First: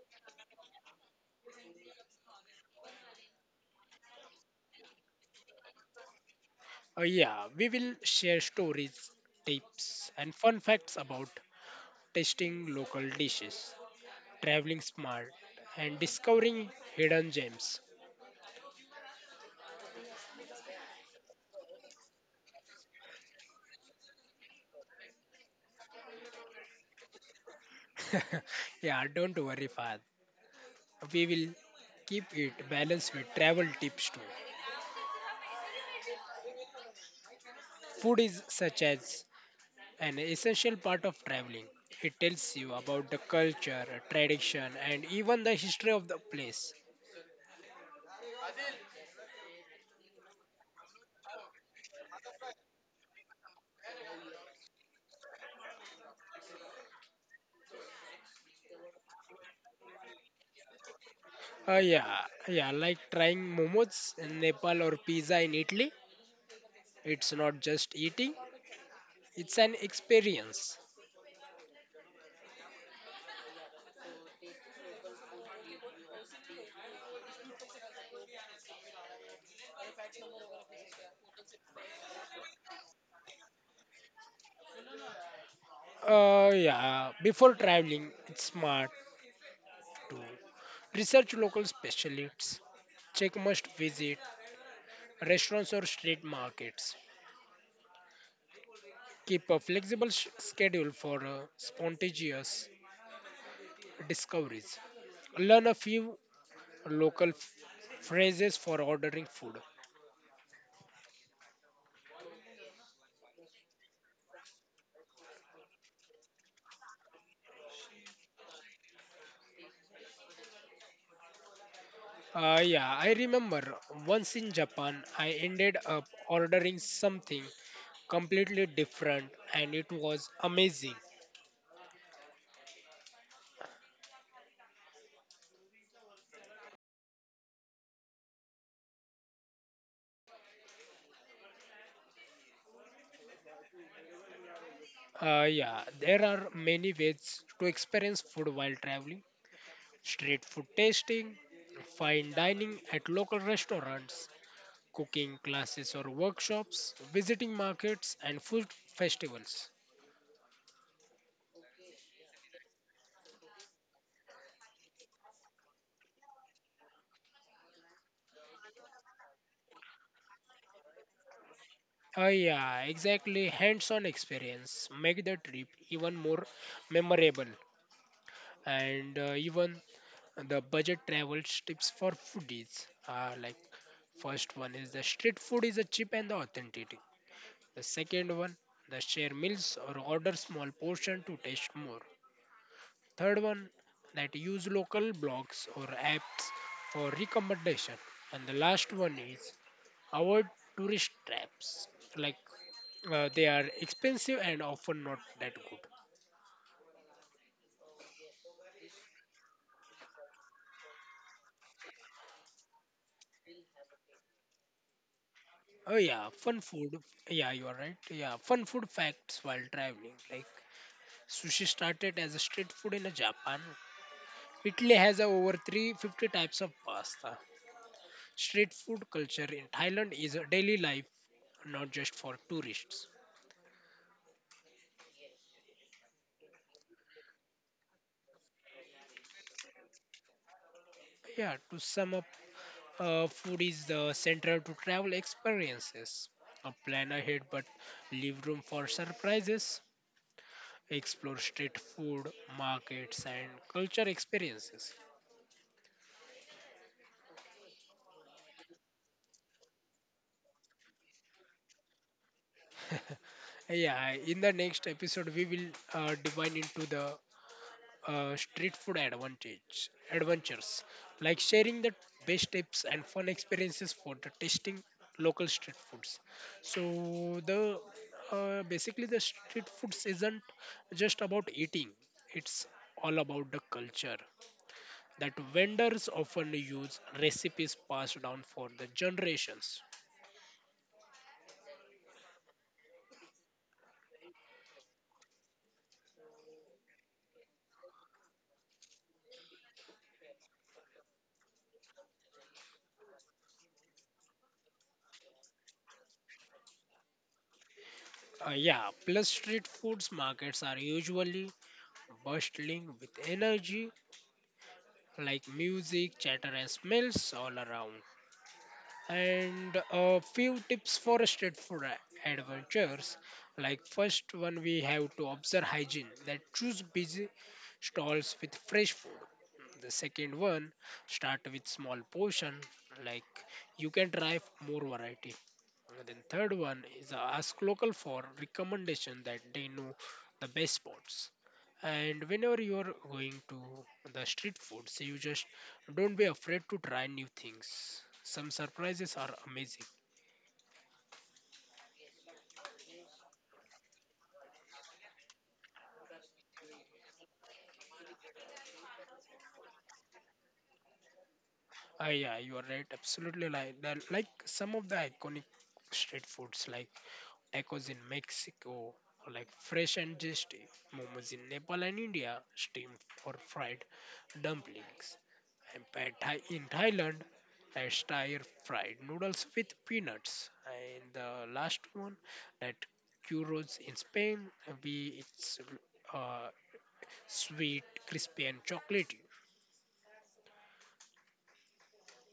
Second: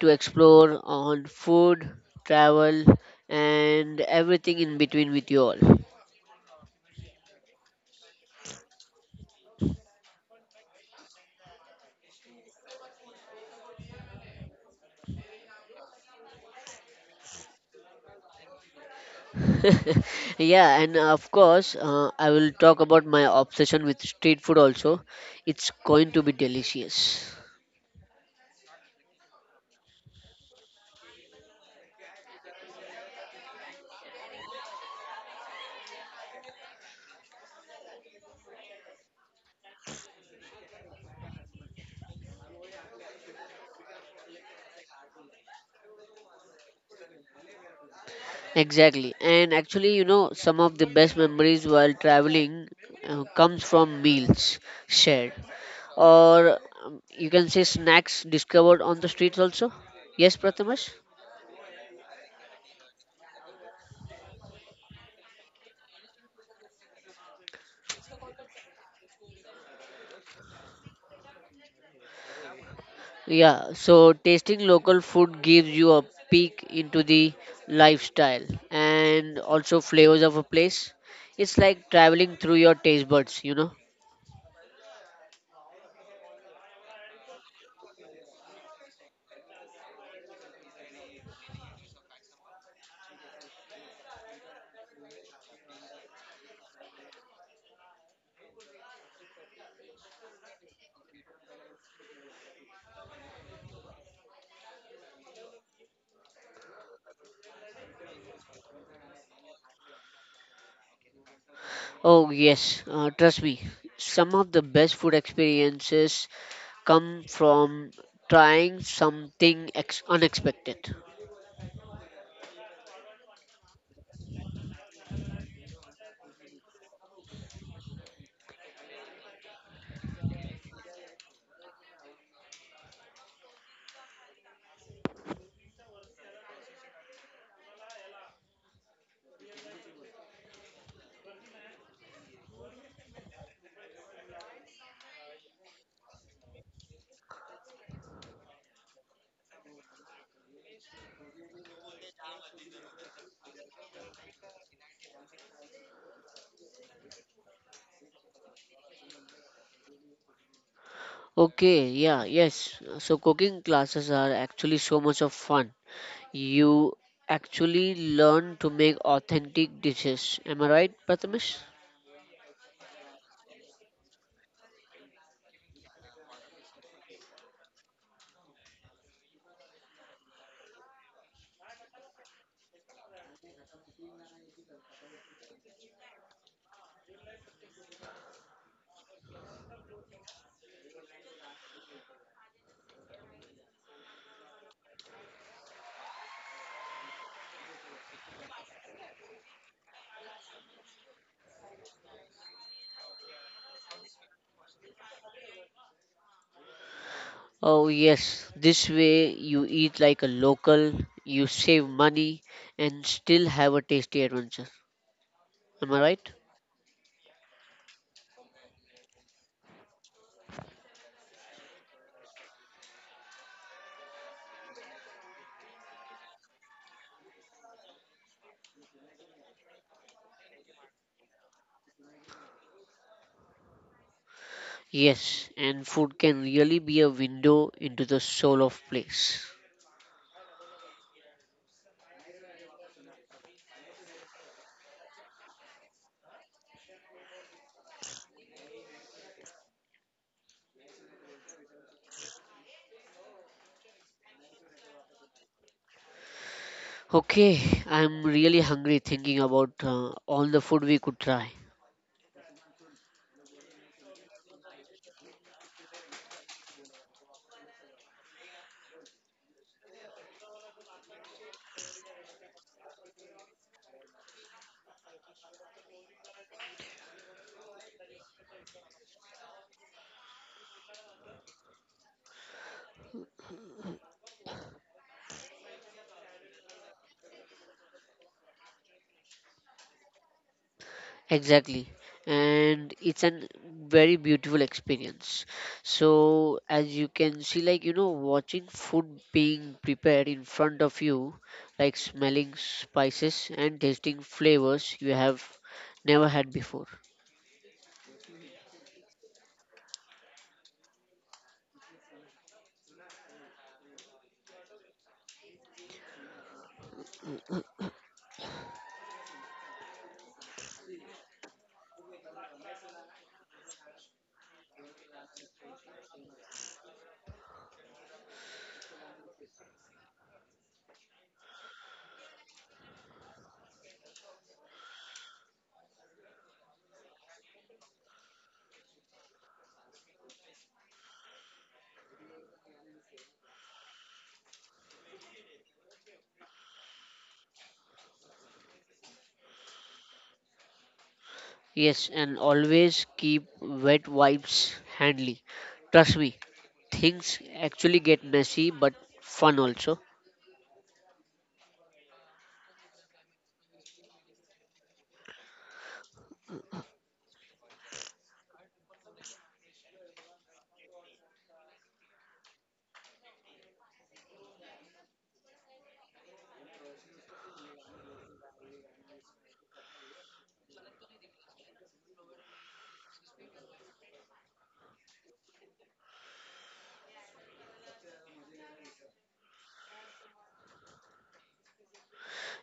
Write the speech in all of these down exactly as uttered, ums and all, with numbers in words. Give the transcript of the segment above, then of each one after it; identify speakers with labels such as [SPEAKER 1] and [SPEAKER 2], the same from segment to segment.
[SPEAKER 1] to explore on food, travel, and everything in between with you all.
[SPEAKER 2] Uh, yeah, we will share stories, tips, and fun facts about tasting local dishes, traveling smart, and discovering hidden gems.
[SPEAKER 1] Yeah, and of course, uh, I will talk about my obsession with street food also. It's going to be delicious.
[SPEAKER 2] Yeah, don't worry, Fahad. We will keep it balanced with travel tips too. Food is such as an essential part of traveling. It tells you about the culture, tradition, and even the history of the place.
[SPEAKER 1] Exactly. And actually, you know, some of the best memories while traveling uh, comes from meals shared or um, you can say snacks discovered on the streets also. Yes, Prathamesh?
[SPEAKER 2] Uh, yeah, yeah, like trying momos in Nepal or pizza in Italy. It's not just eating, it's an experience.
[SPEAKER 1] Yeah, so tasting local food gives you a peek into the lifestyle and also flavors of a place. It's like traveling through your taste buds, you know.
[SPEAKER 2] Uh, yeah, before traveling, it's smart to research local specialists, check must visit restaurants or street markets, keep a flexible sh- schedule for uh, spontaneous discoveries. Learn a few local f- phrases for ordering food.
[SPEAKER 1] Oh, yes, uh, trust me, some of the best food experiences come from trying something ex- unexpected.
[SPEAKER 2] Uh, yeah, I remember once in Japan, I ended up ordering something completely different and it was amazing. Uh, yeah, there are many ways to experience food while traveling: street food tasting, fine dining at local restaurants, cooking classes or workshops, visiting markets and food festivals.
[SPEAKER 1] Okay, yeah, yes. So cooking classes are actually so much of fun. You actually learn to make authentic dishes. Am I right, Prathamesh?
[SPEAKER 2] Oh yeah, exactly. Hands-on experience make the trip even more memorable, and uh, even the budget travel tips for foodies are like: first one is the street food is a cheap and the authentic. The second one, the share meals or order small portion to taste more. Third one, that use local blogs or apps for recommendation. And the last one is avoid tourist traps. Like uh, they are expensive and often not that good.
[SPEAKER 1] Oh, yes, this way you eat like a local, you save money, and still have a tasty adventure. Am I
[SPEAKER 2] Oh
[SPEAKER 1] right?
[SPEAKER 2] yeah, fun food. Yeah, you are right. Yeah, fun food facts while traveling. Like sushi started as a street food in Japan. Italy has over three hundred fifty types of pasta. Street food culture in Thailand is a daily life, not just for tourists.
[SPEAKER 1] Yes, and food can really be a window into the soul of place.
[SPEAKER 2] Yeah, to sum up, uh, food is the central to travel experiences. A plan ahead, but leave room for surprises. Explore street food, markets, and culture experiences.
[SPEAKER 1] Okay, I'm really hungry thinking about uh, all the food we could try.
[SPEAKER 2] Yeah, in the next episode, we will uh, dive into the uh, street food advantage adventures, like sharing the best tips and fun experiences for the tasting local street foods. So the uh, basically the street foods isn't just about eating, it's all about the culture, that vendors often use recipes passed down for the generations.
[SPEAKER 1] Exactly. And it's an very beautiful experience. So as you can see, like, you know, watching food being prepared in front of you, like smelling spices and tasting flavors you have never had before.
[SPEAKER 2] Uh, yeah, plus street foods markets are usually bustling with energy, like music, chatter, and smells all around. And a few tips for street food a- adventures. Like first one, we have to observe hygiene. That choose busy stalls with fresh food. The second one, start with small portion. Like you can try more variety. And then third one is ask local for recommendation, that they know the best spots. And whenever you are going to the street foods, you just don't be afraid to try new things. Some surprises are amazing.
[SPEAKER 1] Yes, and always keep wet wipes handy. Trust me, things actually get messy but fun also.
[SPEAKER 2] Ah, yeah, you are right. Absolutely, like the, like some of the iconic street foods, like tacos in Mexico, or like fresh and tasty momos in Nepal and India, steamed or fried dumplings, and pad thai in Thailand, that stir fried noodles with peanuts, and the last one, that churros in Spain. We it's uh, sweet, crispy, and chocolatey.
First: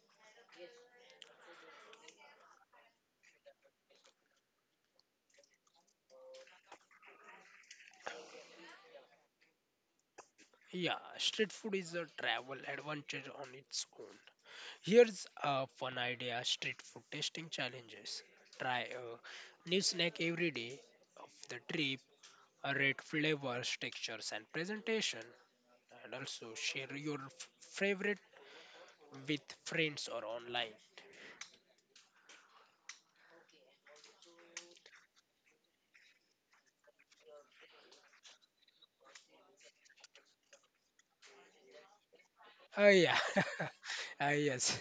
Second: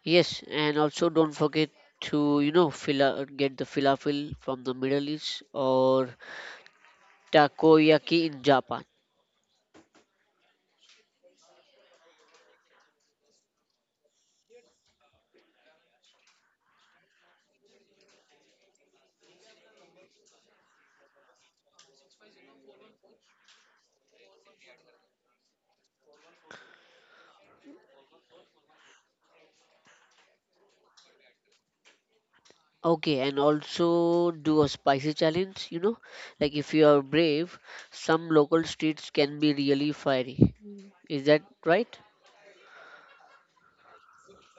[SPEAKER 1] Yes, and also don't forget to you know fila- get the falafel from the Middle East or takoyaki in Japan.
[SPEAKER 2] Yeah, street food is a travel adventure on its own. Here's a fun idea: street food tasting challenges. Try a new snack every day of the trip, rate flavors, textures, and presentation, and also share your f- favorite with friends or online.
[SPEAKER 1] Okay, and also do a spicy challenge. You know, like if you are brave, some local streets can be really fiery. Is that right?
[SPEAKER 2] Oh, yeah, ah, yes,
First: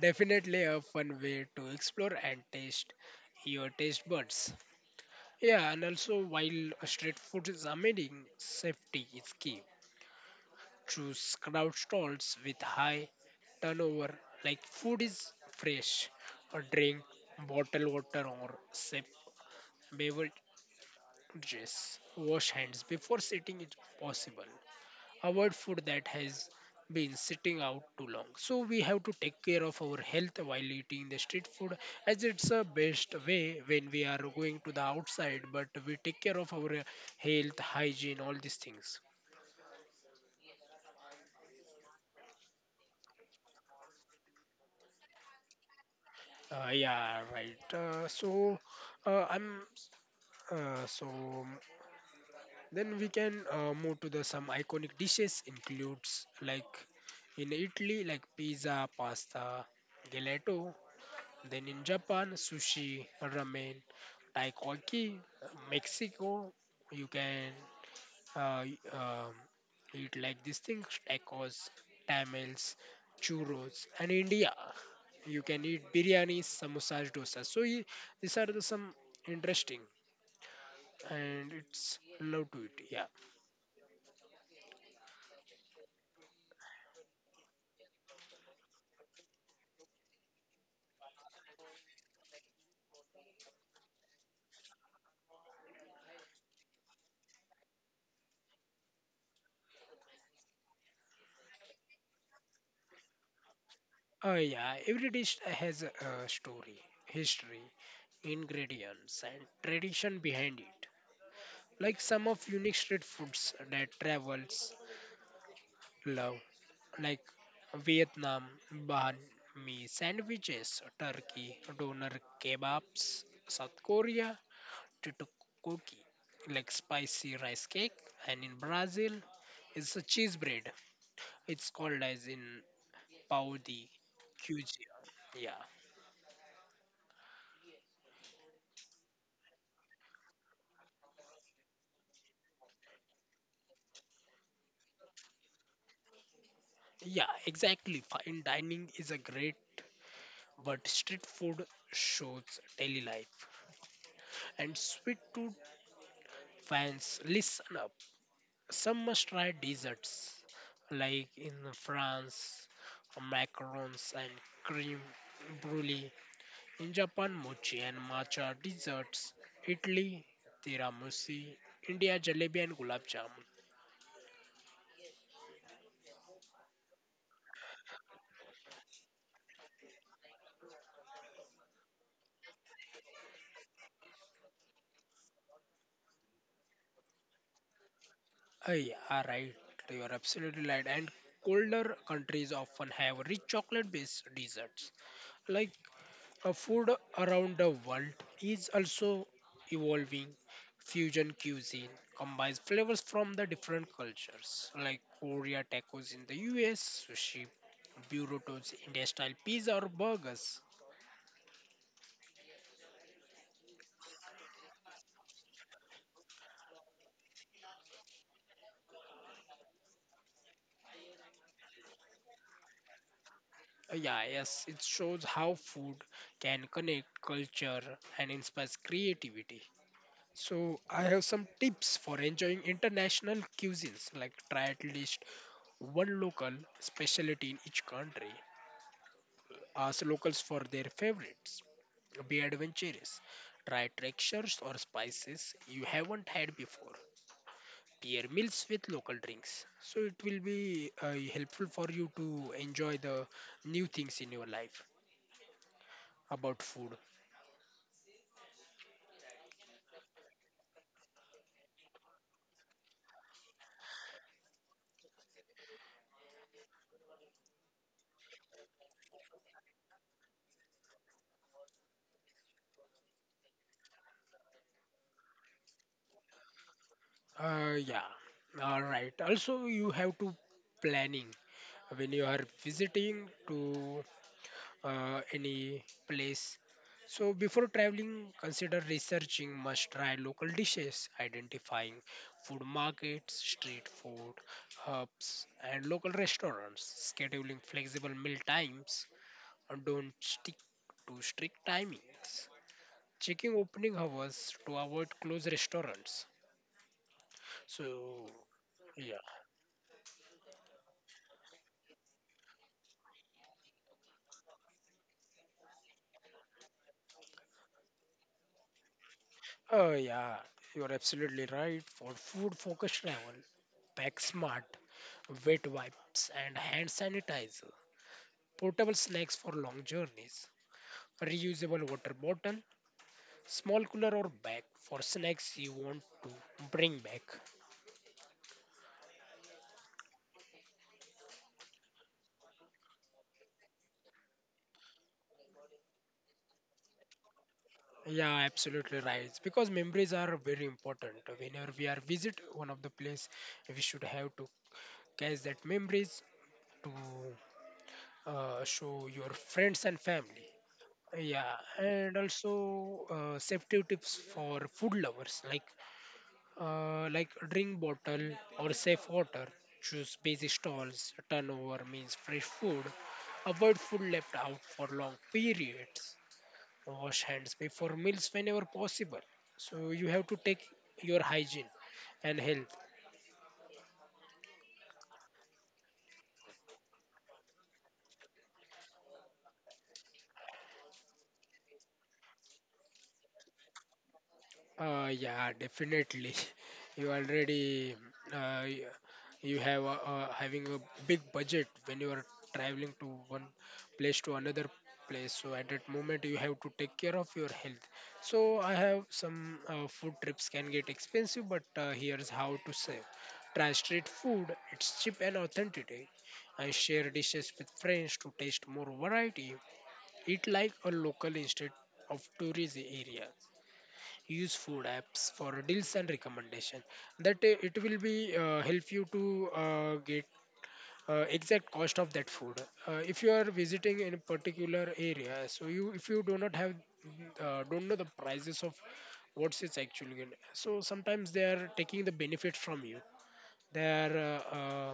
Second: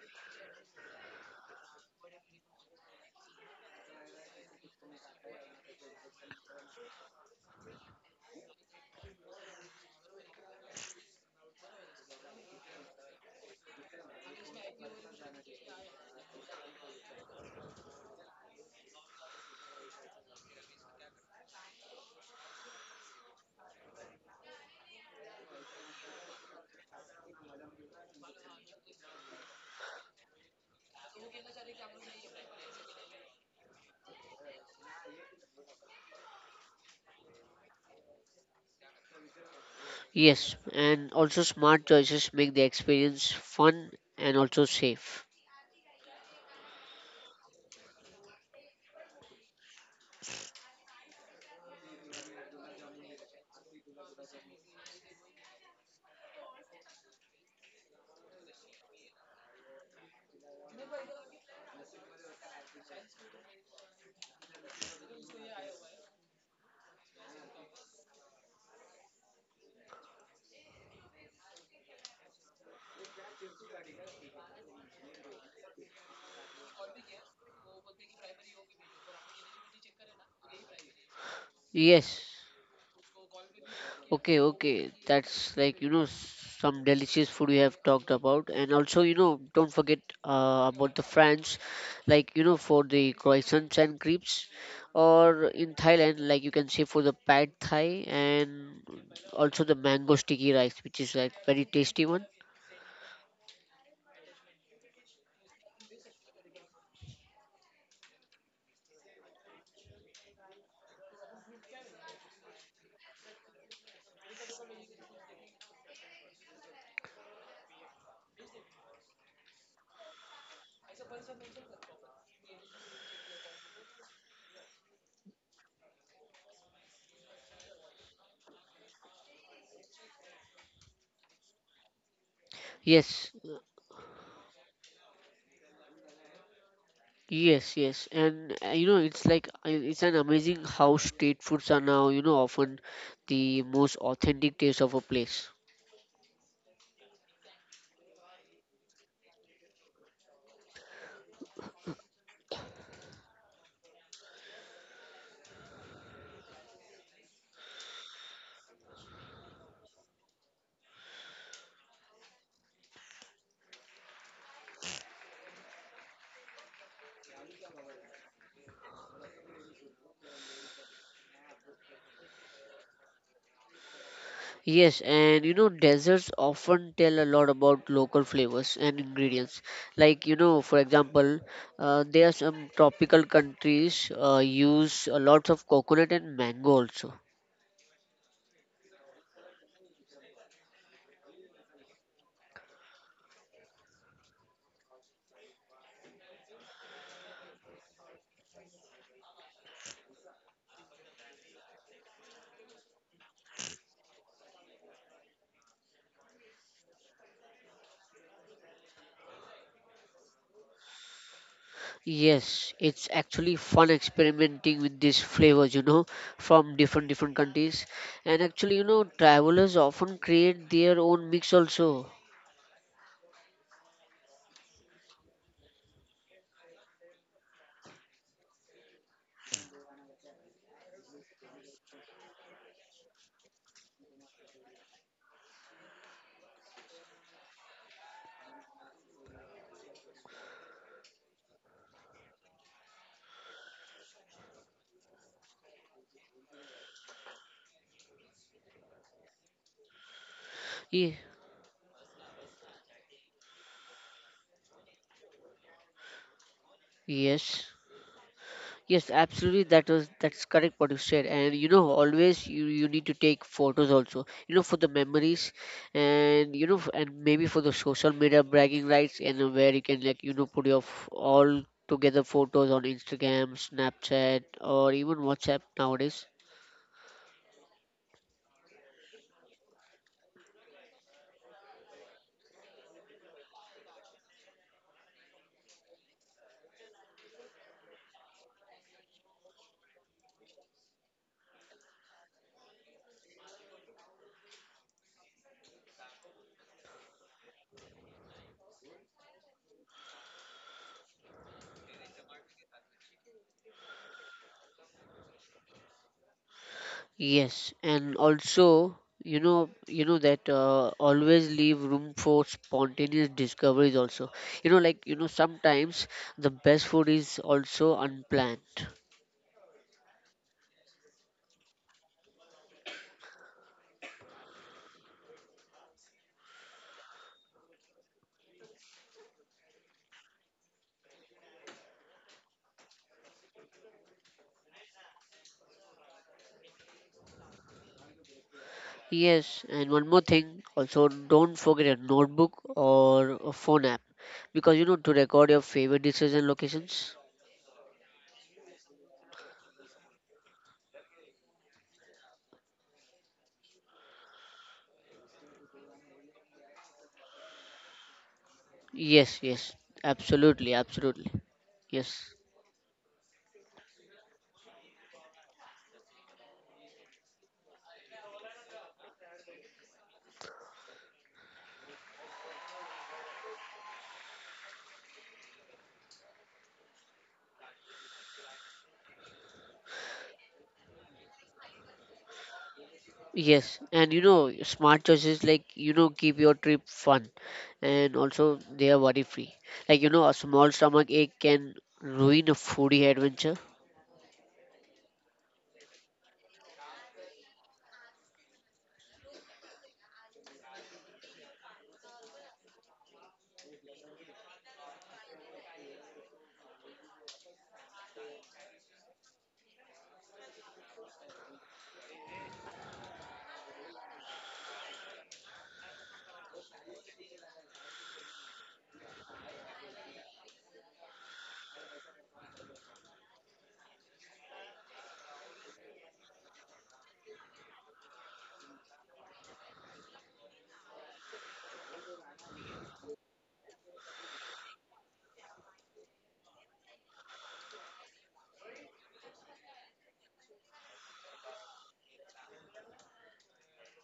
[SPEAKER 2] definitely a fun way to explore and taste your taste buds. Yeah, and also while street food is amazing, safety is key. Choose crowd stalls with high turnover, like food is fresh, or drink bottled water or safe beverages. Wash hands before sitting if possible, avoid food that has been sitting out too long. So we have to take care of our health while eating the street food, as it's a best way when we are going to the outside, but we take care of our uh, health, hygiene, all these things.
[SPEAKER 1] Yes, and also smart choices make the experience fun and also safe.
[SPEAKER 2] Uh, yeah, right. Uh, so uh, I'm uh, so then we can uh, move to the some iconic dishes includes like in Italy like pizza, pasta, gelato. Then in Japan, sushi, ramen, takoyaki. Mexico, you can uh, y- um, eat like these things: tacos, tamales, churros. And India, you can eat biryani, samosas, dosa. So ye- these are the some interesting and it's love to
[SPEAKER 1] Yes,
[SPEAKER 2] eat. Yeah.
[SPEAKER 1] okay, okay. That's like, you know, s- some delicious food we have talked about. And also, you know, don't forget uh, about the France, like, you know, for the croissants and crepes. Or in Thailand, like you can say for the pad thai and also the mango sticky rice, which is like very tasty one.
[SPEAKER 2] Oh yeah. Every dish has a, a story, history, ingredients, and tradition behind it. Like some of unique street foods that travels love, like Vietnam, banh mi sandwiches; Turkey, doner kebabs; South Korea, tteokbokki, like spicy rice cake; and in Brazil, it's a cheese bread, it's called as in pão
[SPEAKER 1] Yes,
[SPEAKER 2] de queijo. Yeah,
[SPEAKER 1] yes, yes. And uh, you know, it's like uh, it's an amazing how street foods are now, you know, often the most authentic taste of a place.
[SPEAKER 2] yeah, exactly, fine dining is a great, but street food shows daily life and sweet to. Fans, listen up. Some must try desserts, like in France, macarons and cream brulee. In Japan, mochi and matcha desserts. Italy, tiramisu. India, jalebi and gulab jamun.
[SPEAKER 1] Yes, and you know, desserts often tell a lot about local flavors and ingredients. Like, you know, for example, uh, there are some tropical countries uh, use a lot of coconut and mango also.
[SPEAKER 2] Aye, are right. You are absolutely right. And colder countries often have rich chocolate-based desserts, like Uh, food around the world is also evolving. Fusion cuisine combines flavors from the different cultures, like Korea tacos in the U S, sushi, burritos, India style pizza, or burgers.
[SPEAKER 1] Yes, it's actually fun experimenting with these flavors, you know, from different different countries. And actually, you know, travelers often create their own mix also.
[SPEAKER 2] Uh, yeah, yes, it shows how food can connect culture and inspires creativity. So, I have some tips for enjoying international cuisines, like try at least one local specialty in each country. Ask locals for their favorites. Be adventurous. Try textures or spices you haven't had before. Pair meals with local drinks. So it will be uh,
[SPEAKER 1] Ye-
[SPEAKER 2] helpful for you to enjoy the new things in your life about food.
[SPEAKER 1] Yes. Yes, absolutely. That was that's correct what you said. And you know, always you you need to take photos also. You know, for the memories, and you know, f- and maybe for the social media bragging rights, and uh, where you can like you know put your f- all together photos on Instagram, Snapchat, or even WhatsApp nowadays.
[SPEAKER 2] Uh, yeah. All right. Also, you have to planning when you are visiting to uh, any place. So before traveling, consider researching must-try local dishes, identifying food markets, street food, hubs, and local restaurants, scheduling flexible meal times, and don't stick to strict timings, checking opening hours to avoid closed restaurants.
[SPEAKER 1] Yes, and also
[SPEAKER 2] So,
[SPEAKER 1] you know
[SPEAKER 2] yeah.
[SPEAKER 1] you know that uh, always leave room for spontaneous discoveries also. You know, like you know sometimes the best food is also unplanned.
[SPEAKER 2] Oh, yeah, you're absolutely right. For food focused travel, pack smart, wet wipes, and hand sanitizer, portable snacks for long journeys, reusable water bottle, small cooler or bag for snacks you want to bring back.
[SPEAKER 1] Yes, and one more thing, also don't forget a notebook or a phone app because you know to record your favorite dishes and locations.
[SPEAKER 2] Yeah, absolutely right. Because memories are very important. Whenever we are visit one of the place, we should have to catch that memories to uh, show
[SPEAKER 1] Yes,
[SPEAKER 2] your
[SPEAKER 1] yes,
[SPEAKER 2] friends and family.
[SPEAKER 1] absolutely, absolutely.
[SPEAKER 2] Yeah, and
[SPEAKER 1] Yes,
[SPEAKER 2] also uh, safety tips for food lovers, like uh, like drink bottle or safe water. Choose busy stalls. Turnover means fresh food. Avoid food left out for long periods. Wash hands before meals whenever possible. So you have to take your hygiene and health.
[SPEAKER 1] yes, and you know, smart choices like you know, keep your trip fun and also they are worry free. Like you know, a small stomach ache can ruin a foodie adventure.
[SPEAKER 2] Uh, yeah, definitely. You already uh, y- you have a, uh, having a big budget when you are traveling to one place to another place. So at that moment you have to take care of your health. So I have some uh, food trips can get expensive, but uh, here's how to save. Try street food. It's cheap and authentic. I share dishes with friends to taste more variety. Eat like a local instead of tourism area. Use food apps for deals and recommendation, that uh, it will be uh, help you to uh, get uh, exact cost of that food. Uh, if you are visiting in a particular area, so you if you do not have uh, don't know the prices of what's it's actually gonna- so sometimes they are taking the benefit from you, they are uh, uh,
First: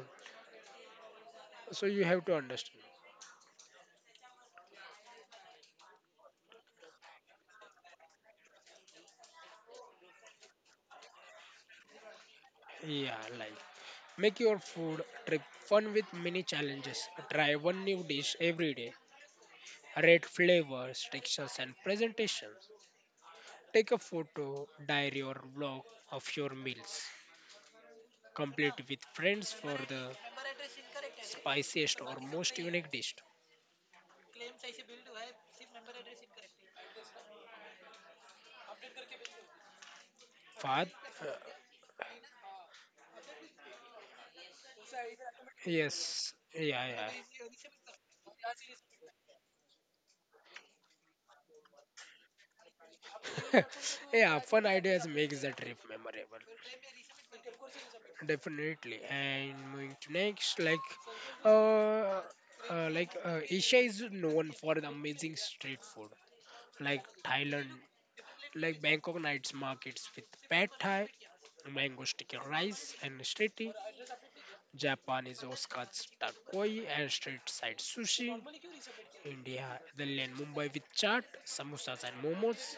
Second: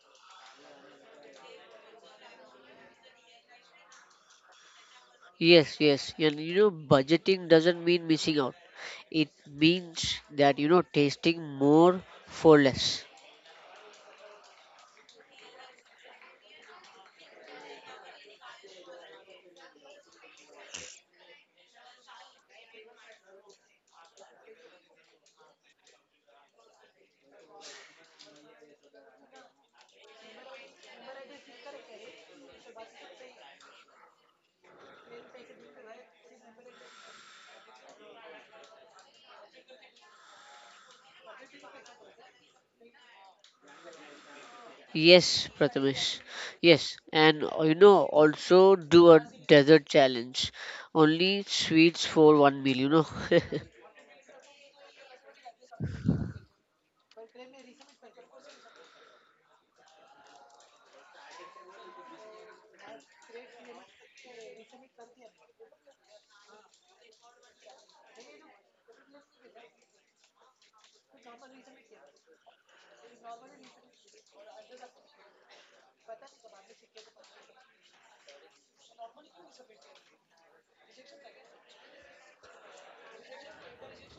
[SPEAKER 2] so you have to understand.
[SPEAKER 1] Yes, yes, and you know, budgeting doesn't mean missing out, it means that you know, tasting more for less.
[SPEAKER 2] Yeah, like make your food trip fun with many challenges. Try one new dish every day. Red flavors, textures, and presentations. Take a photo, diary, or vlog of your meals. Complete with friends for the spiciest or most unique dish. Fad? Uh,
[SPEAKER 1] Yes, Prathamesh. Yes, and
[SPEAKER 2] yes.
[SPEAKER 1] uh, you know,
[SPEAKER 2] Yeah,
[SPEAKER 1] also do a desert challenge. Only sweets for one meal, you know.
[SPEAKER 2] yeah. Yeah, fun ideas makes the trip memorable. Definitely. And moving to next, like, uh, uh, like uh, Asia is known for the amazing street food. Like Thailand, like Bangkok nights markets with pad thai, mango sticky rice and street tea. Japanese Oscar's takoi and street side sushi. India, Italian Mumbai with chaat, samosas and momos.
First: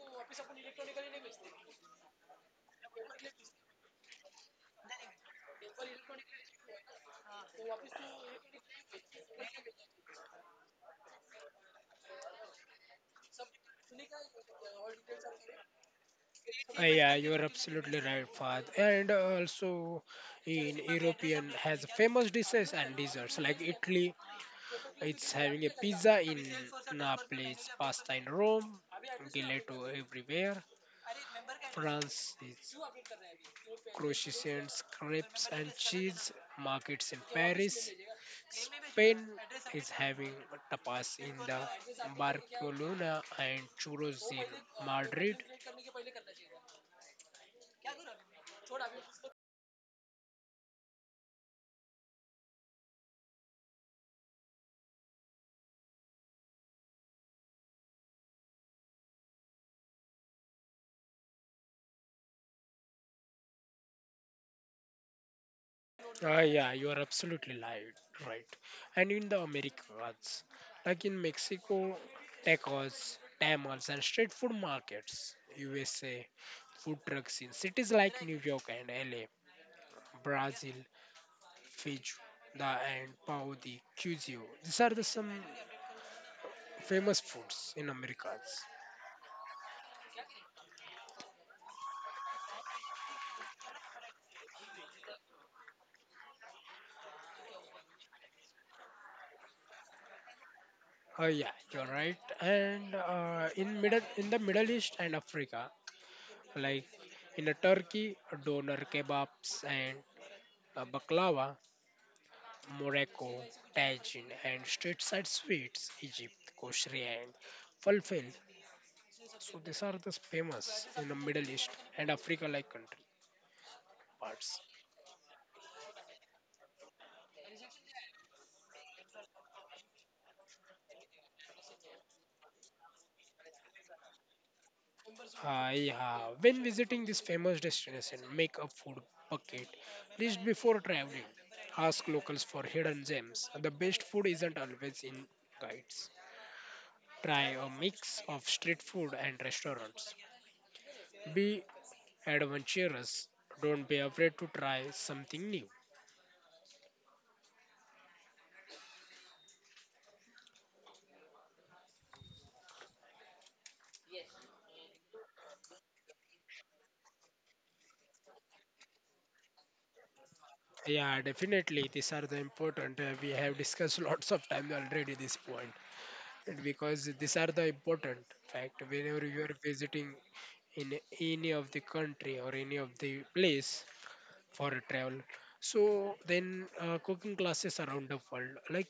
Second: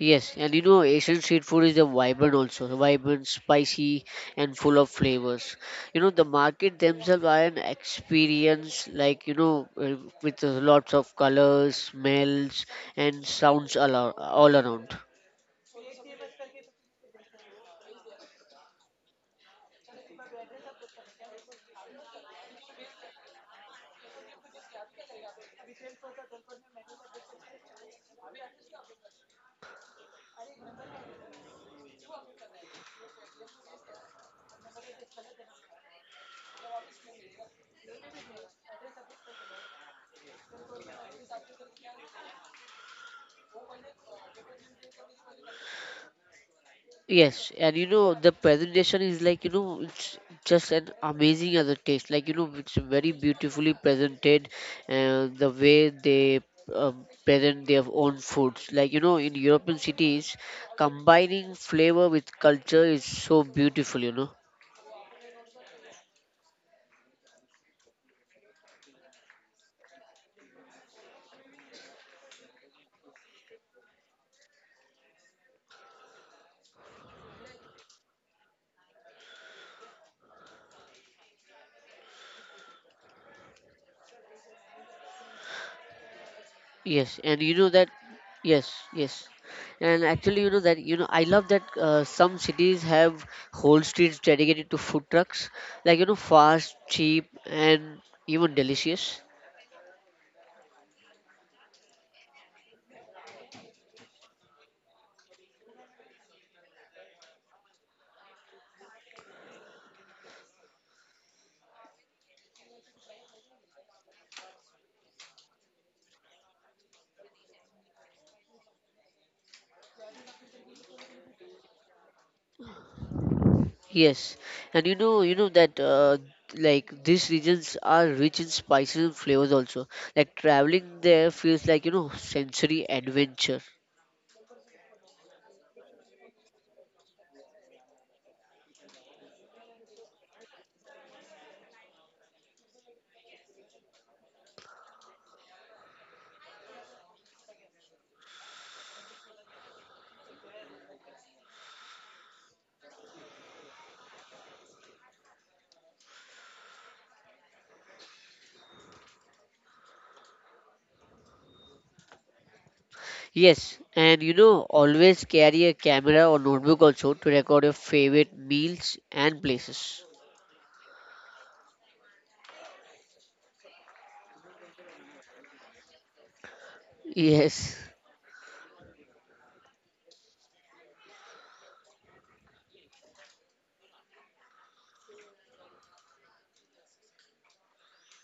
[SPEAKER 1] Yes, and you know, Asian street food is a vibrant also, vibrant, spicy, and full of flavors. You know, the market themselves are an experience, like you know, uh, with uh, lots of colors, smells, and sounds all, ar- all around.
[SPEAKER 2] Uh, yeah, you are absolutely right, Fahad. And uh, also in European has famous dishes and desserts, like Italy, it's having a pizza in Naples, pasta in Rome, gelato everywhere. France is croissants, crepes and cheese markets in Paris. Spain is having tapas in the Barcelona and churros in Madrid.
[SPEAKER 1] Yes, and you know the presentation is like you know it's just an amazing as a taste. Like you know it's very beautifully presented, and the way they uh, present their own foods. Like you know in European cities, combining flavor with culture is so beautiful. You know.
[SPEAKER 2] Ah, yeah, you are absolutely light, right. And in the Americas, like in Mexico, tacos, tamales, and street food markets. U S A, food trucks in cities like New York and L A. Brazil, feijoada and pão de queijo. These are the some famous
[SPEAKER 1] Yes,
[SPEAKER 2] foods in
[SPEAKER 1] and you know that.
[SPEAKER 2] Americas.
[SPEAKER 1] Yes, yes, and actually, you know that. You know, I love that uh, some cities have whole streets dedicated to food trucks, like you know, fast, cheap, and even delicious.
[SPEAKER 2] Oh yeah, you're right. And uh, in middle in the Middle East and Africa, like in the Turkey, doner kebabs and uh, baklava. Morocco, tagine and street side sweets. Egypt, koshri and falafel. So these are the famous in the Middle East and Africa like country parts.
[SPEAKER 1] Yes, and you know, you know that. Uh, like these regions are rich in spices and flavors also like traveling there feels like you know sensory adventure.
[SPEAKER 2] Uh, yeah. When visiting this famous destination, make a food bucket list before traveling. Ask locals for hidden gems. The best food isn't always in guides. Try a mix of street food and restaurants. Be adventurous. Don't be afraid to try something new.
[SPEAKER 1] Yes and you know always carry a camera or notebook also to record your favorite meals and places.
[SPEAKER 2] Yeah, definitely. These are the important. Uh, we have discussed lots of time already this point, and because these are the important
[SPEAKER 1] Yes,
[SPEAKER 2] fact. Whenever you are visiting in any of the country or any of the place for a travel, so then uh, cooking classes around the world, like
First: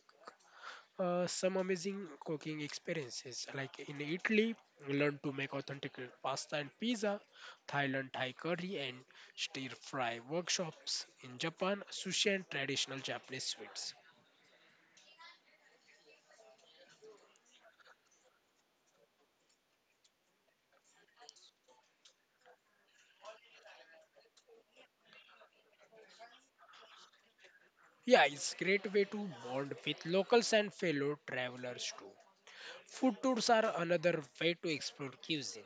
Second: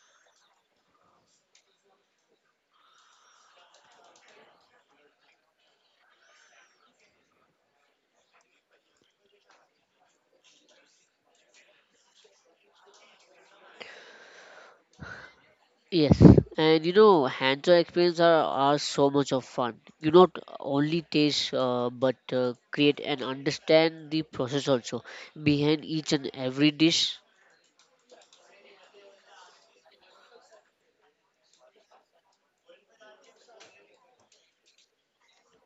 [SPEAKER 2] uh, some amazing cooking experiences. Like in Italy, we learn to make authentic pasta and pizza, Thailand Thai curry and stir fry workshops, in Japan, sushi and traditional Japanese sweets.
[SPEAKER 1] yes. And you know, hands-on experience are, are so much of fun. You not only taste uh, but uh, create and understand the process also behind each and every dish.
[SPEAKER 2] Yeah, it's great way to bond with locals and fellow travelers too. Food tours are another way to explore cuisine.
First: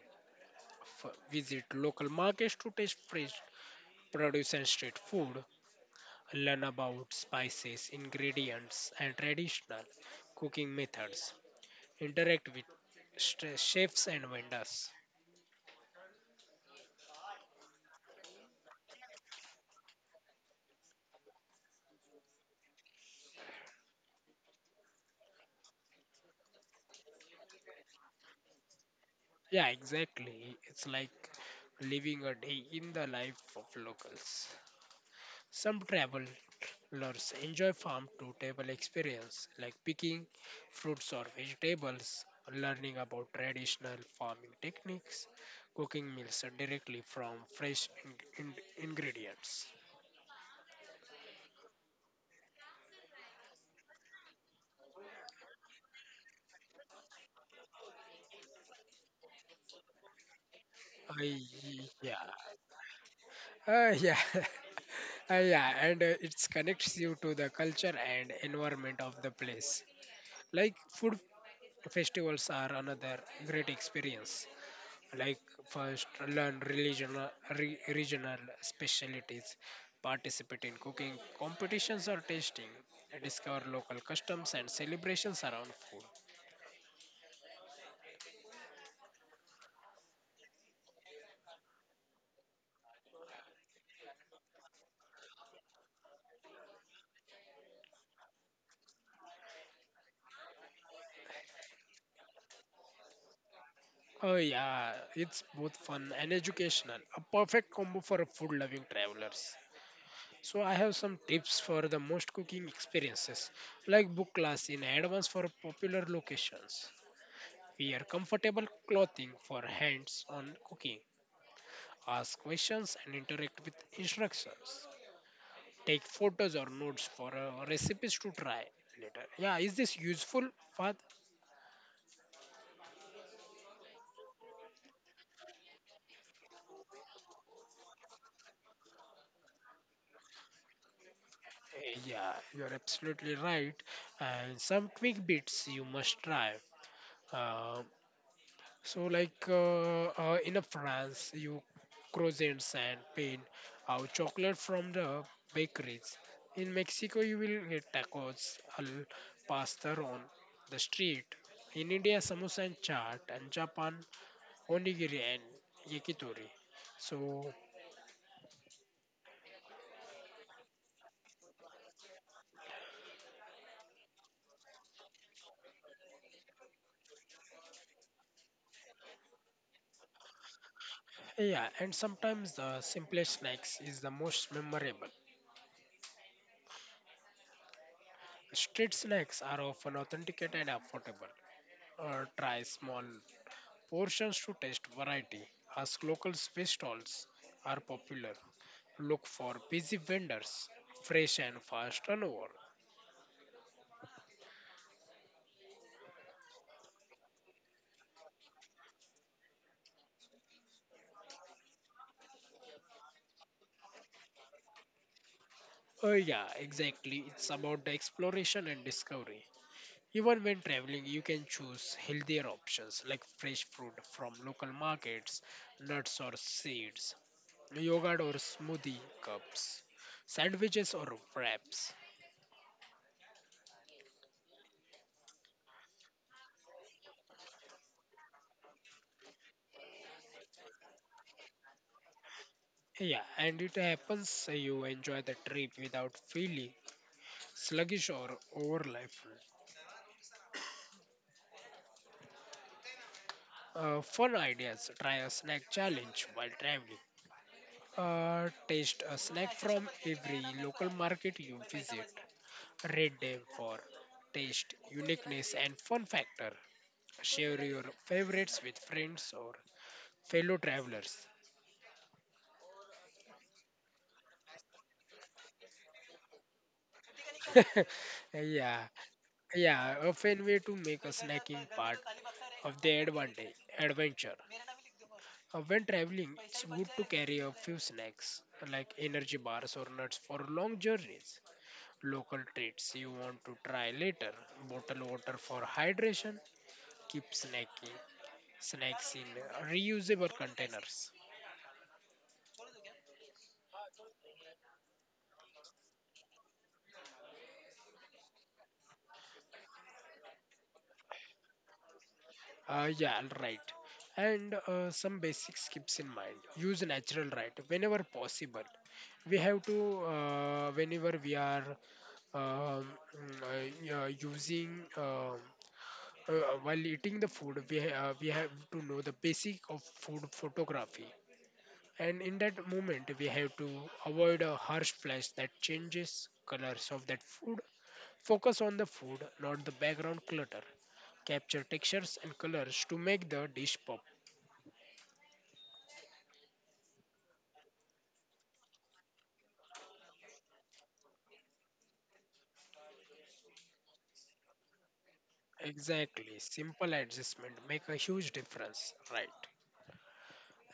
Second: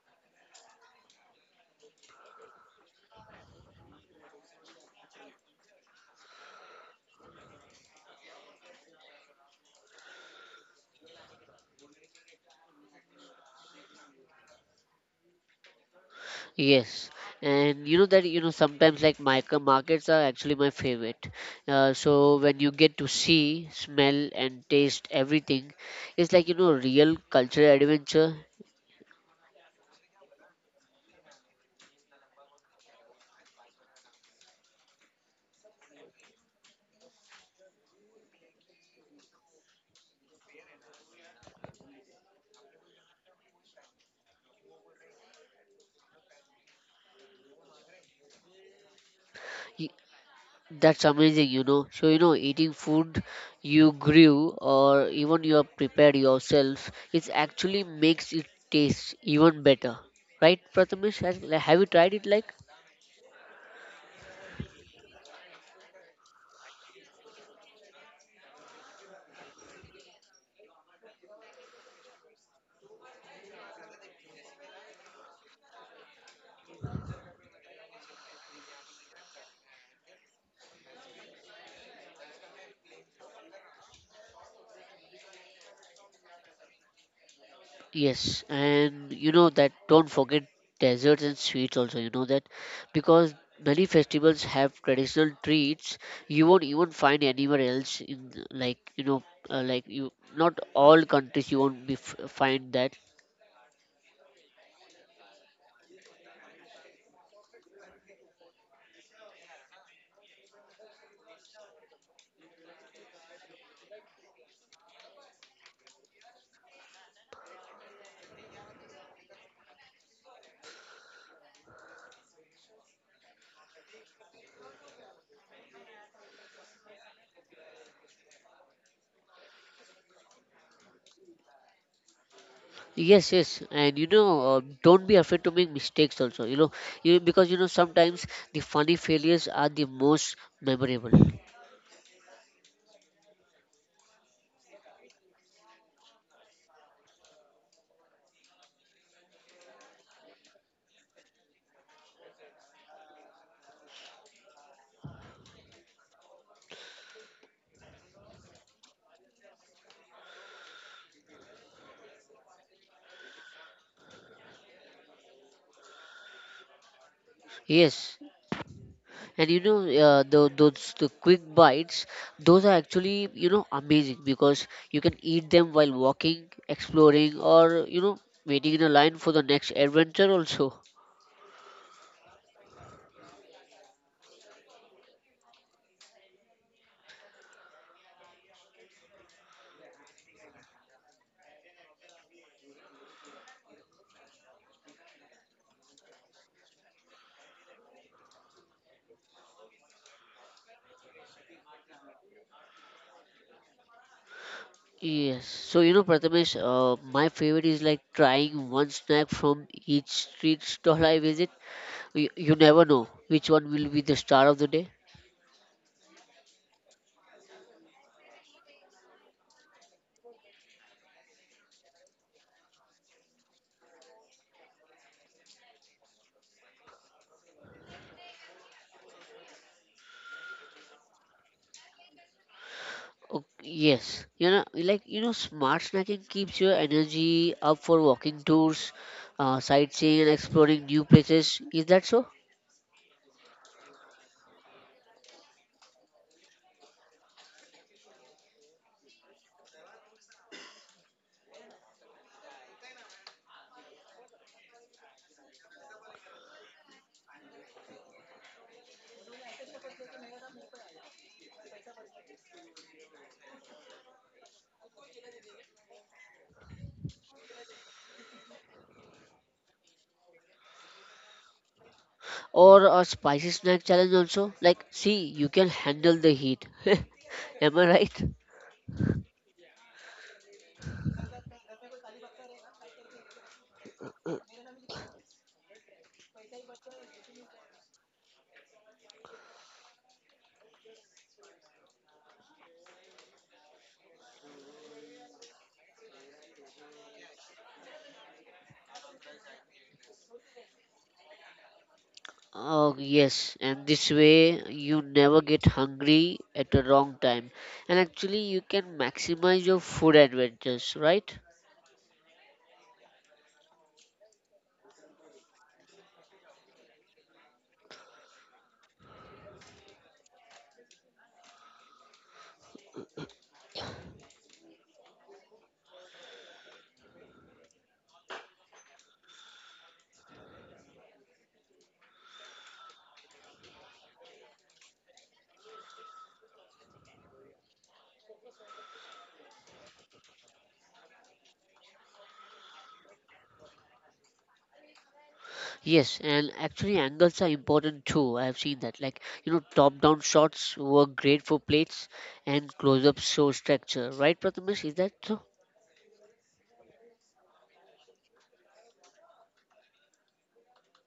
[SPEAKER 2] F- visit local markets to taste fresh produce and street food. Learn about spices, ingredients, and traditional cooking methods, interact with st- chefs and vendors.
[SPEAKER 1] Yes. And you know that you know sometimes like micro markets are actually my favorite. Uh, so when you get to see, smell and taste everything, it's like you know real cultural adventure.
[SPEAKER 2] Yeah, exactly. It's like living a day in the life of locals. Some travelers enjoy farm to table experience like picking fruits or vegetables, learning about traditional farming techniques, cooking meals directly from fresh in- in- ingredients.
[SPEAKER 1] That's amazing, you know. So, you know, eating food you grew or even you have prepared yourself, it actually makes it taste even better. Right, Prathamesh? Has-
[SPEAKER 2] I,
[SPEAKER 1] like, have you tried it
[SPEAKER 2] yeah,
[SPEAKER 1] like?
[SPEAKER 2] Uh, yeah, uh, yeah, and uh, it connects you to the culture and environment of the place. Like food festivals are another great experience. Like first, learn regional re- regional specialties, participate in cooking competitions or tasting, and discover local customs and celebrations around food.
[SPEAKER 1] Yes, and you know that don't forget desserts and sweets also, you know that because many festivals have traditional treats you won't even find anywhere else in like you know uh, like you not all countries you won't be f- find that.
[SPEAKER 2] Oh yeah, it's both fun and educational. A perfect combo for food-loving travelers. So I have some tips for the most cooking experiences, like book class in advance for popular locations. Wear comfortable clothing for hands-on cooking. Ask questions and interact with instructions. Take photos or notes for uh, recipes to try later. Yeah, is this useful, Fad?
[SPEAKER 1] Yes, yes, and you know, uh, don't be afraid to make mistakes also. You know, you, because you know sometimes the funny failures are the most memorable.
[SPEAKER 2] Eh, Yeah, you're absolutely right. And some quick bits you must try. Uh, So, like uh, uh, in a France, you croissants and pain out chocolate from the bakeries. In Mexico, you will get tacos, al pastor on the street. In India, samosa and chaat, and Japan, onigiri and yakitori. So,
[SPEAKER 1] Yes, and you know, uh, the, those the quick bites, those are actually you know amazing because you can eat them while walking, exploring, or you know waiting in a line for the next adventure also.
[SPEAKER 2] yeah, and sometimes the simplest snacks is the most memorable. Street snacks are often authentic and affordable. Uh, try small portions to test variety. Ask local fish stalls are popular. Look for busy vendors. Fresh and fast turnover.
[SPEAKER 1] Yes. So, you know, Prathamesh, uh, my favorite is like trying one snack from each street stall I visit. You, you never know which one will be the star of the day.
[SPEAKER 2] Oh yeah, exactly. It's about the exploration and discovery. Even when traveling, you can choose healthier options like fresh fruit from local markets, nuts or seeds, yogurt or smoothie cups, sandwiches or wraps.
[SPEAKER 1] Oh, yes, you know, like you know, smart snacking keeps your energy up for walking tours, uh, sightseeing, and exploring new places. Is that so?
[SPEAKER 2] Yeah, and it happens so you enjoy the trip without feeling sluggish or overlife. Uh, fun ideas. Try a snack challenge while traveling. Uh, taste a snack from every local market you visit. Rate them for taste, uniqueness, and fun factor. Share your favorites with friends or fellow travelers.
[SPEAKER 1] Or a spicy snack challenge also? Like, see, you can handle the heat. Am I right?
[SPEAKER 2] yeah, yeah. A fun way to make a snacking part of the advantage adventure. Uh, when traveling, it's good to carry a few snacks like energy bars or nuts for long journeys. Local treats you want to try later. Bottle water for hydration. Keep snacking snacks in reusable containers.
[SPEAKER 1] Oh, yes, and this way you never get hungry at the wrong time, and actually, you can maximize your food adventures, right?
[SPEAKER 2] Uh, yeah, right. And uh, some basic skips in mind. Use natural light whenever possible. We have to uh, whenever we are um, mm, uh, yeah, using. Um Uh, while eating the food, we, ha- uh, we have to know the basic of food photography. And in that moment, we have to avoid a harsh flash that changes colors of that food. Focus on the food, not the background clutter. Capture textures and colors to make the dish pop.
[SPEAKER 1] Yes, and actually angles are important too. I have seen that. Like, you know, top-down shots work great for plates and close-ups show structure. Right, Prathamesh? Is that so?
[SPEAKER 2] Exactly. Simple adjustment make a huge difference, right?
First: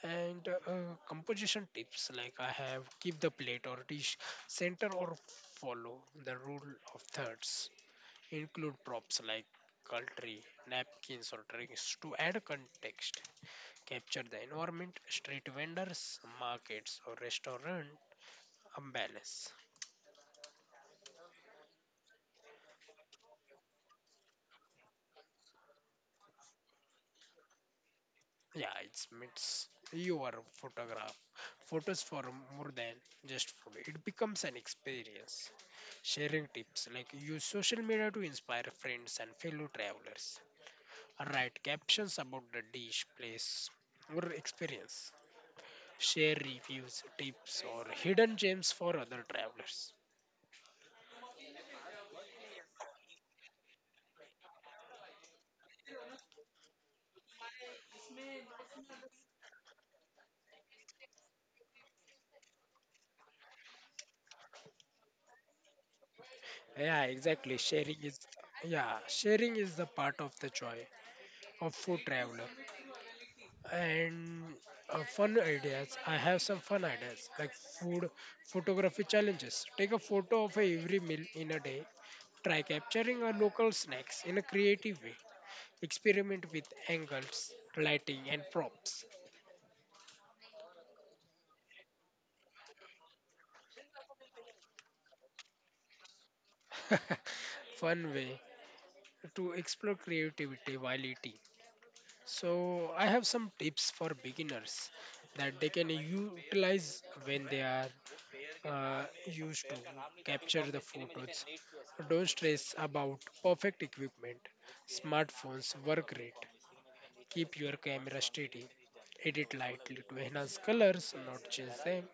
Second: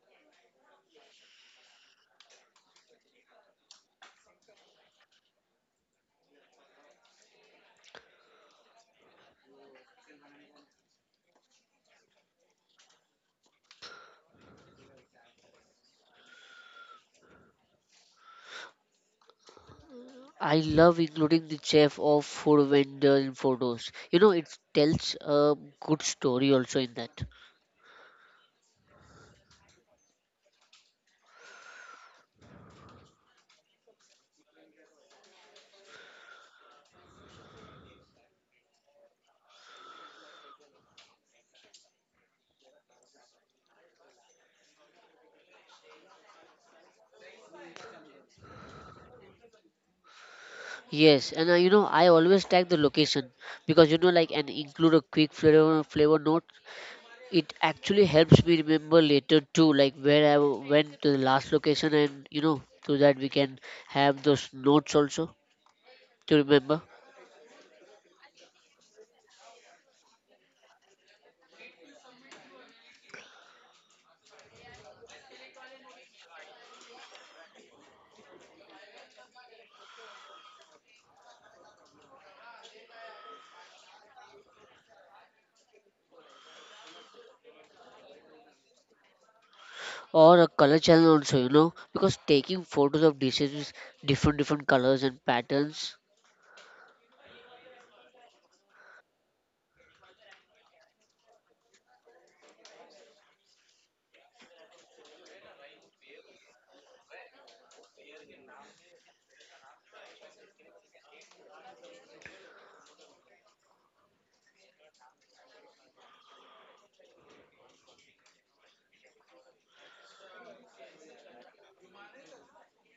[SPEAKER 2] And uh, composition tips like I have keep the plate or dish center or follow the rule of thirds. Include props like cutlery, napkins, or drinks to add context. Capture the environment, street vendors, markets, or restaurant. Ambiance.
[SPEAKER 1] I love including the chef or food vendor in photos. You know, it tells a good story also in that.
[SPEAKER 2] Yeah, it's meets your photograph. Photos for more than just food. It becomes an experience. Sharing tips like use social media to inspire friends and fellow travelers. Write captions about the dish, place, or experience. Share reviews, tips, or hidden gems for other travelers.
[SPEAKER 1] Yes, and I, you know, I always tag the location because you know, like, and include a quick flavor flavor note. It actually helps me remember later too, like where I went to the last location, and you know, so that we can have those notes also to remember,
[SPEAKER 2] Yeah, exactly. Sharing is yeah, sharing is the part of the joy of food traveler. And uh, fun ideas. I have some fun ideas like food photography challenges. Take a photo of every meal in a day. Try capturing a local snacks in a creative way. Experiment with angles, lighting, and props.
[SPEAKER 1] or a color channel also, you know, because taking photos of dishes with different different colors and patterns.
[SPEAKER 2] fun way to explore creativity while eating. So I have some tips for beginners that they can utilize when they are uh, used to capture the photos. Don't stress about perfect equipment, smartphones, work rate. Keep your camera steady. Edit lightly to enhance colors, not change them.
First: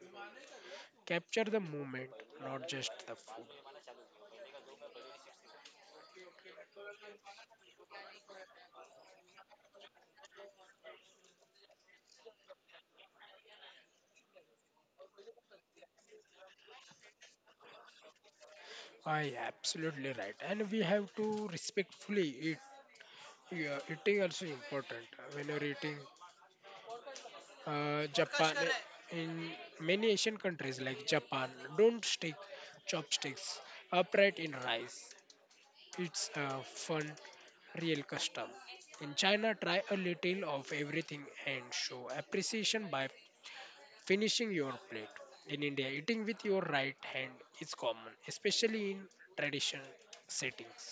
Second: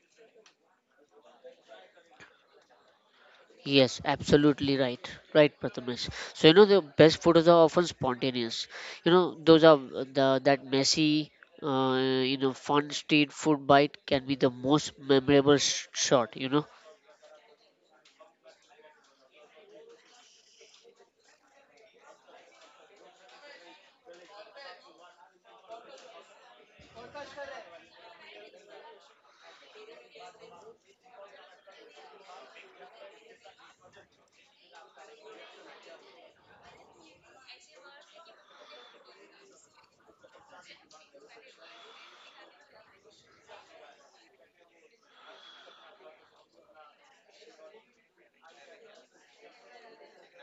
[SPEAKER 2] Capture the moment, not just the food.
[SPEAKER 1] Yes, absolutely right, right, Prathamesh. So you know the best photos are often spontaneous. You know those are the that messy, uh, you know, fun street food bite can be the most memorable sh- shot. You know.
[SPEAKER 2] I absolutely right, and we have to respectfully eat. Yeah, eating also important. When you're eating, uh, Japan, in many Asian countries like Japan, don't stick chopsticks upright in rice. It's a fun, real custom. In China, try a little of everything and show appreciation by finishing your plate. In India, eating with your right hand is common, especially in traditional settings.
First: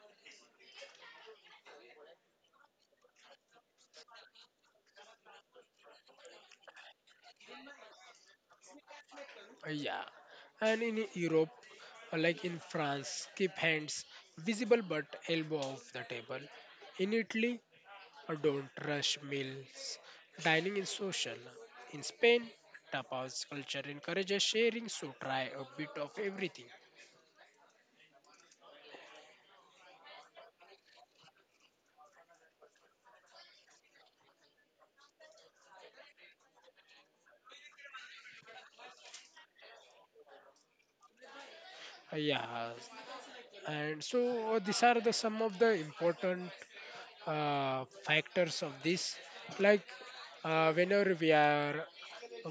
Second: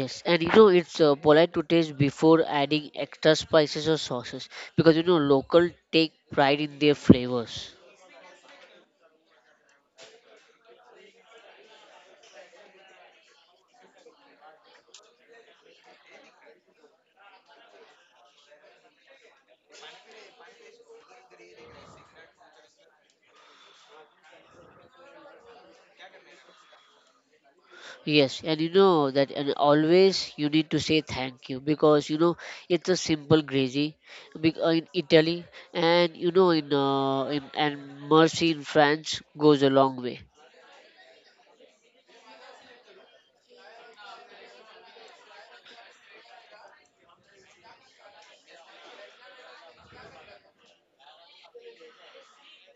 [SPEAKER 1] Yes, and you know it's uh, polite to taste before adding extra spices or sauces because you know local take pride in their flavors.
[SPEAKER 2] Uh, Yeah, and in Europe, uh, like in France, keep hands visible but elbow off the table. In Italy, uh, don't rush meals. Dining is social. In Spain, tapas culture encourages sharing, so try a bit of everything.
[SPEAKER 1] Yes, and you know that, and always you need to say thank you because you know it's a simple gravy bec- uh, in Italy, and you know in, uh, in and mercy in France goes a long way.
[SPEAKER 2] Uh, yeah, and so uh, these are the some of the important uh, factors of this like uh, whenever we are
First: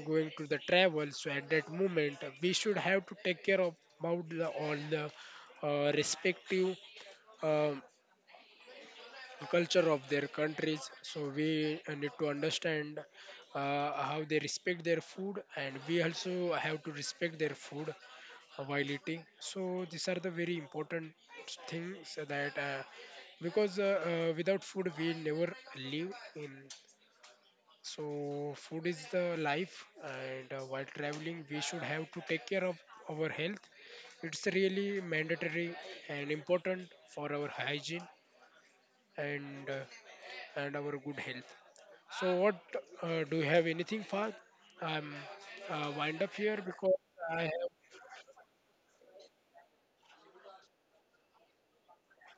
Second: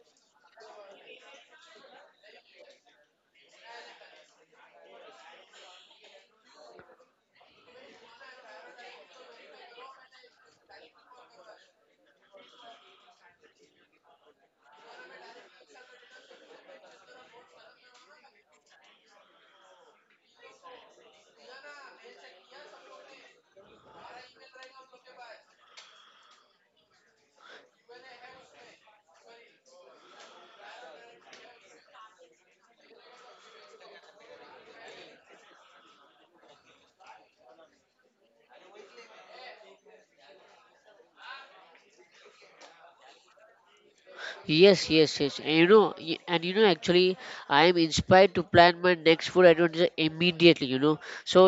[SPEAKER 2] going to the travel so at that moment we should have to take care of about the, all the uh, respective um, culture of their countries. So we uh, need to understand uh, how they respect their food, and we also have to respect their food uh, while eating. So these are the very important things that uh, because uh, uh, without food we never live in. So food is the life, and uh, while traveling we should have to take care of our health. It's really mandatory and important for our hygiene and uh, and our good health. So, what uh, do you have anything, Fahd? I'm
[SPEAKER 1] Yes,
[SPEAKER 2] uh,
[SPEAKER 1] yes,
[SPEAKER 2] wind
[SPEAKER 1] yes.
[SPEAKER 2] up
[SPEAKER 1] And you
[SPEAKER 2] here
[SPEAKER 1] know,
[SPEAKER 2] because
[SPEAKER 1] y- and
[SPEAKER 2] I
[SPEAKER 1] you know,
[SPEAKER 2] have,
[SPEAKER 1] actually, I am inspired to plan my next food adventure immediately. You know, so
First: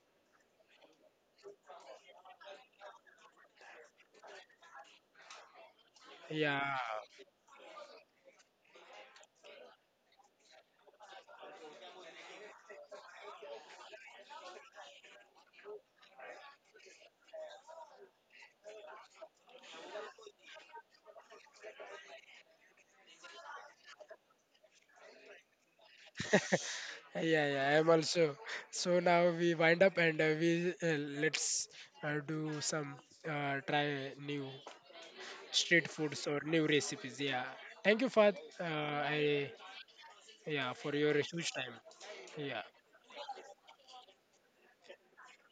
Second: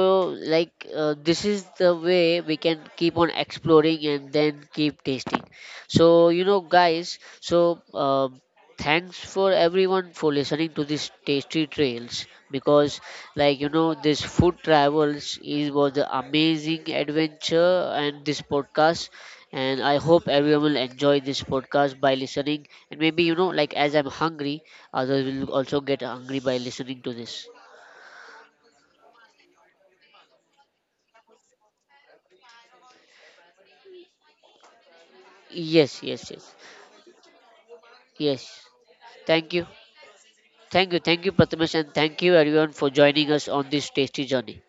[SPEAKER 1] like uh, this is the way we can keep on exploring and then keep tasting. So you know,
[SPEAKER 2] yeah,
[SPEAKER 1] guys. So um, thanks for everyone for listening to this tasty trails because, like you know, this food travels is was the amazing adventure and this podcast and I hope everyone will enjoy this podcast by listening. And maybe, you know, like as I'm hungry, others will also get hungry by listening to
[SPEAKER 2] yeah,
[SPEAKER 1] this.
[SPEAKER 2] yeah, I'm also. So, now we wind up and uh, we uh, let's uh, do some uh, try new street
[SPEAKER 1] Yes,
[SPEAKER 2] foods or
[SPEAKER 1] yes,
[SPEAKER 2] new
[SPEAKER 1] yes,
[SPEAKER 2] recipes. Yeah, thank you, Fahd.
[SPEAKER 1] yes.
[SPEAKER 2] Uh, I
[SPEAKER 1] Thank you.
[SPEAKER 2] yeah, for your huge
[SPEAKER 1] Thank you.
[SPEAKER 2] time.
[SPEAKER 1] Thank you, Prathamesh,
[SPEAKER 2] Yeah.
[SPEAKER 1] and thank you everyone for joining us on this tasty journey.